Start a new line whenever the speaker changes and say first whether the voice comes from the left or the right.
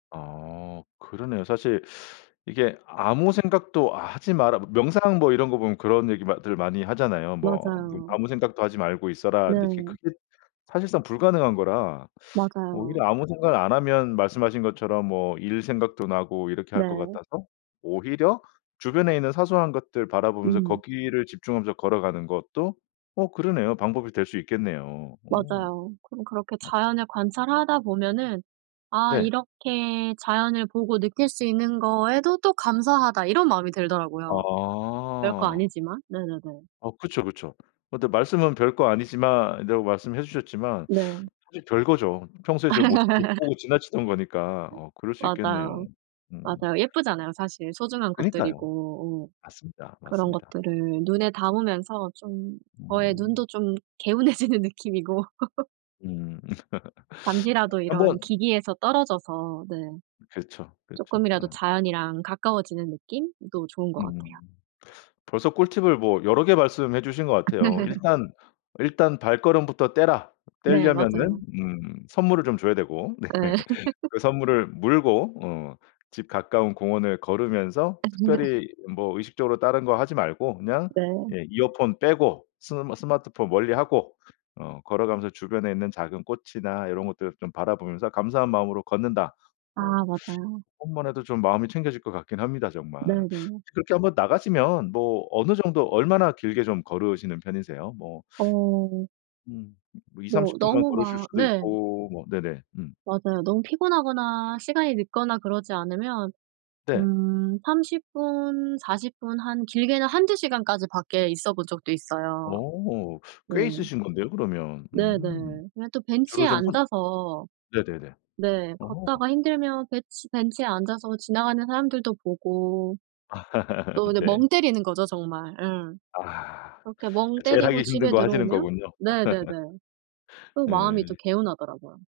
left: 아 그러네요. 사실 이게 아무 생각도 하지 마라 명상 뭐 이런 거 보면 그런 얘기마 들 많이 하잖아요. 뭐 뭐
right: 맞아요.
left: "아무 생각도 하지 말고 있어라." 근데
right: 네.
left: 그게 사실상 불가능한 거라
right: 맞아요.
left: 오히려 아무 생각을 안 하면 말씀하신 것처럼 뭐 일 생각도 나고 이렇게 할 것
right: 네.
left: 같아서 오히려 주변에 있는 사소한 것들 바라보면서
right: 음.
left: 거기를 집중하면서 걸어가는 것도 어 그러네요. 방법이 될 수 있겠네요. 어.
right: 맞아요. 그럼 그렇게
left: 맞아
right: 자연을 관찰하다 보면은 '아
left: 네.
right: 이렇게 자연을 보고 느낄 수 있는 거에도 또 감사하다.' 이런 마음이 들더라고요. 별 거
left: 아.
right: 아니지만. 네네네.
left: 어 그쵸, 그쵸. 근데 말씀은 별거 아니지만 이라고 말씀해 주셨지만
right: 네.
left: 사실 별거죠. 평소에 제가 못 못 보고 지나치던 거니까. 어 그럴 수 있겠네요.
right: 맞아요,
left: 음.
right: 맞아요. 예쁘잖아요. 사실 소중한
left: 그니까요.
right: 것들이고. 어.
left: 맞습니다,
right: 그런
left: 맞습니다.
right: 것들을 눈에 담으면서 좀 저의
left: 음.
right: 눈도 좀 개운해지는 느낌이고
left: 음.
right: 잠시라도
left: 1
right: 이런
left: 번
right: 기기에서 떨어져서 네
left: 그쵸, 그쵸.
right: 쪼끔이라도
left: 어.
right: 자연이랑 가까워지는 느낌도 좋은 것
left: 음.
right: 같아요.
left: 벌써 꿀팁을 뭐 여러 개 말씀해 주신 것 같아요. 일단 "일단 발걸음부터 떼라."
right: 네
left: 떼려면은
right: 맞아요.
left: 음 선물을 좀 줘야 되고 네
right: 네.
left: 그 선물을 물고 어 집 가까운 공원을 걸으면서
right: 음.
left: 특별히 뭐 의식적으로 다른 거 하지 말고 그냥
right: 네.
left: 예 이어폰 빼고 스마 스마트폰 멀리하고 어 걸어가면서 주변에 있는 작은 꽃이나 요런 것들을 좀 바라보면서 감사한 마음으로 걷는다.
right: 아
left: 뭐
right: 맞아요.
left: 그것만 해도 좀 마음이 챙겨질 것 같긴 합니다 정말.
right: 네네.
left: 그렇게 한번 나가시면 뭐 어느 정도 얼마나 길게 좀 걸으시는 편이세요? 뭐
right: 어.
left: 음.
right: 뭐
left: 20-30 만
right: 너무
left: 걸으실
right: 막
left: 수도
right: 네.
left: 있고 뭐 네네. 음.
right: 맞아요. 너무 피곤하거나 시간이 늦거나 그러지 않으면
left: 네.
right: 음 30 40 한 길게는 1-2 시간까지 밖에 있어본 적도 있어요.
left: 어
right: 네.
left: 꽤 있으신 건데요, 그러면. 음.
right: 네네. 그냥 또
left: 주로
right: 벤치에
left: 좀 손
right: 앉아서
left: 네네네.
right: 네
left: 어.
right: 걷다가 힘들면 벤치 벤치에 앉아서 지나가는 사람들도 보고 또 그냥
left: 네.
right: 멍 때리는 거죠 정말. 예.
left: 아.
right: 그렇게 멍
left: 그 제일
right: 때리고
left: 하기 힘든
right: 집에
left: 거 하시는
right: 들어오면
left: 거군요.
right: 네네네 또 마음이 또
left: 네.
right: 개운하더라고요.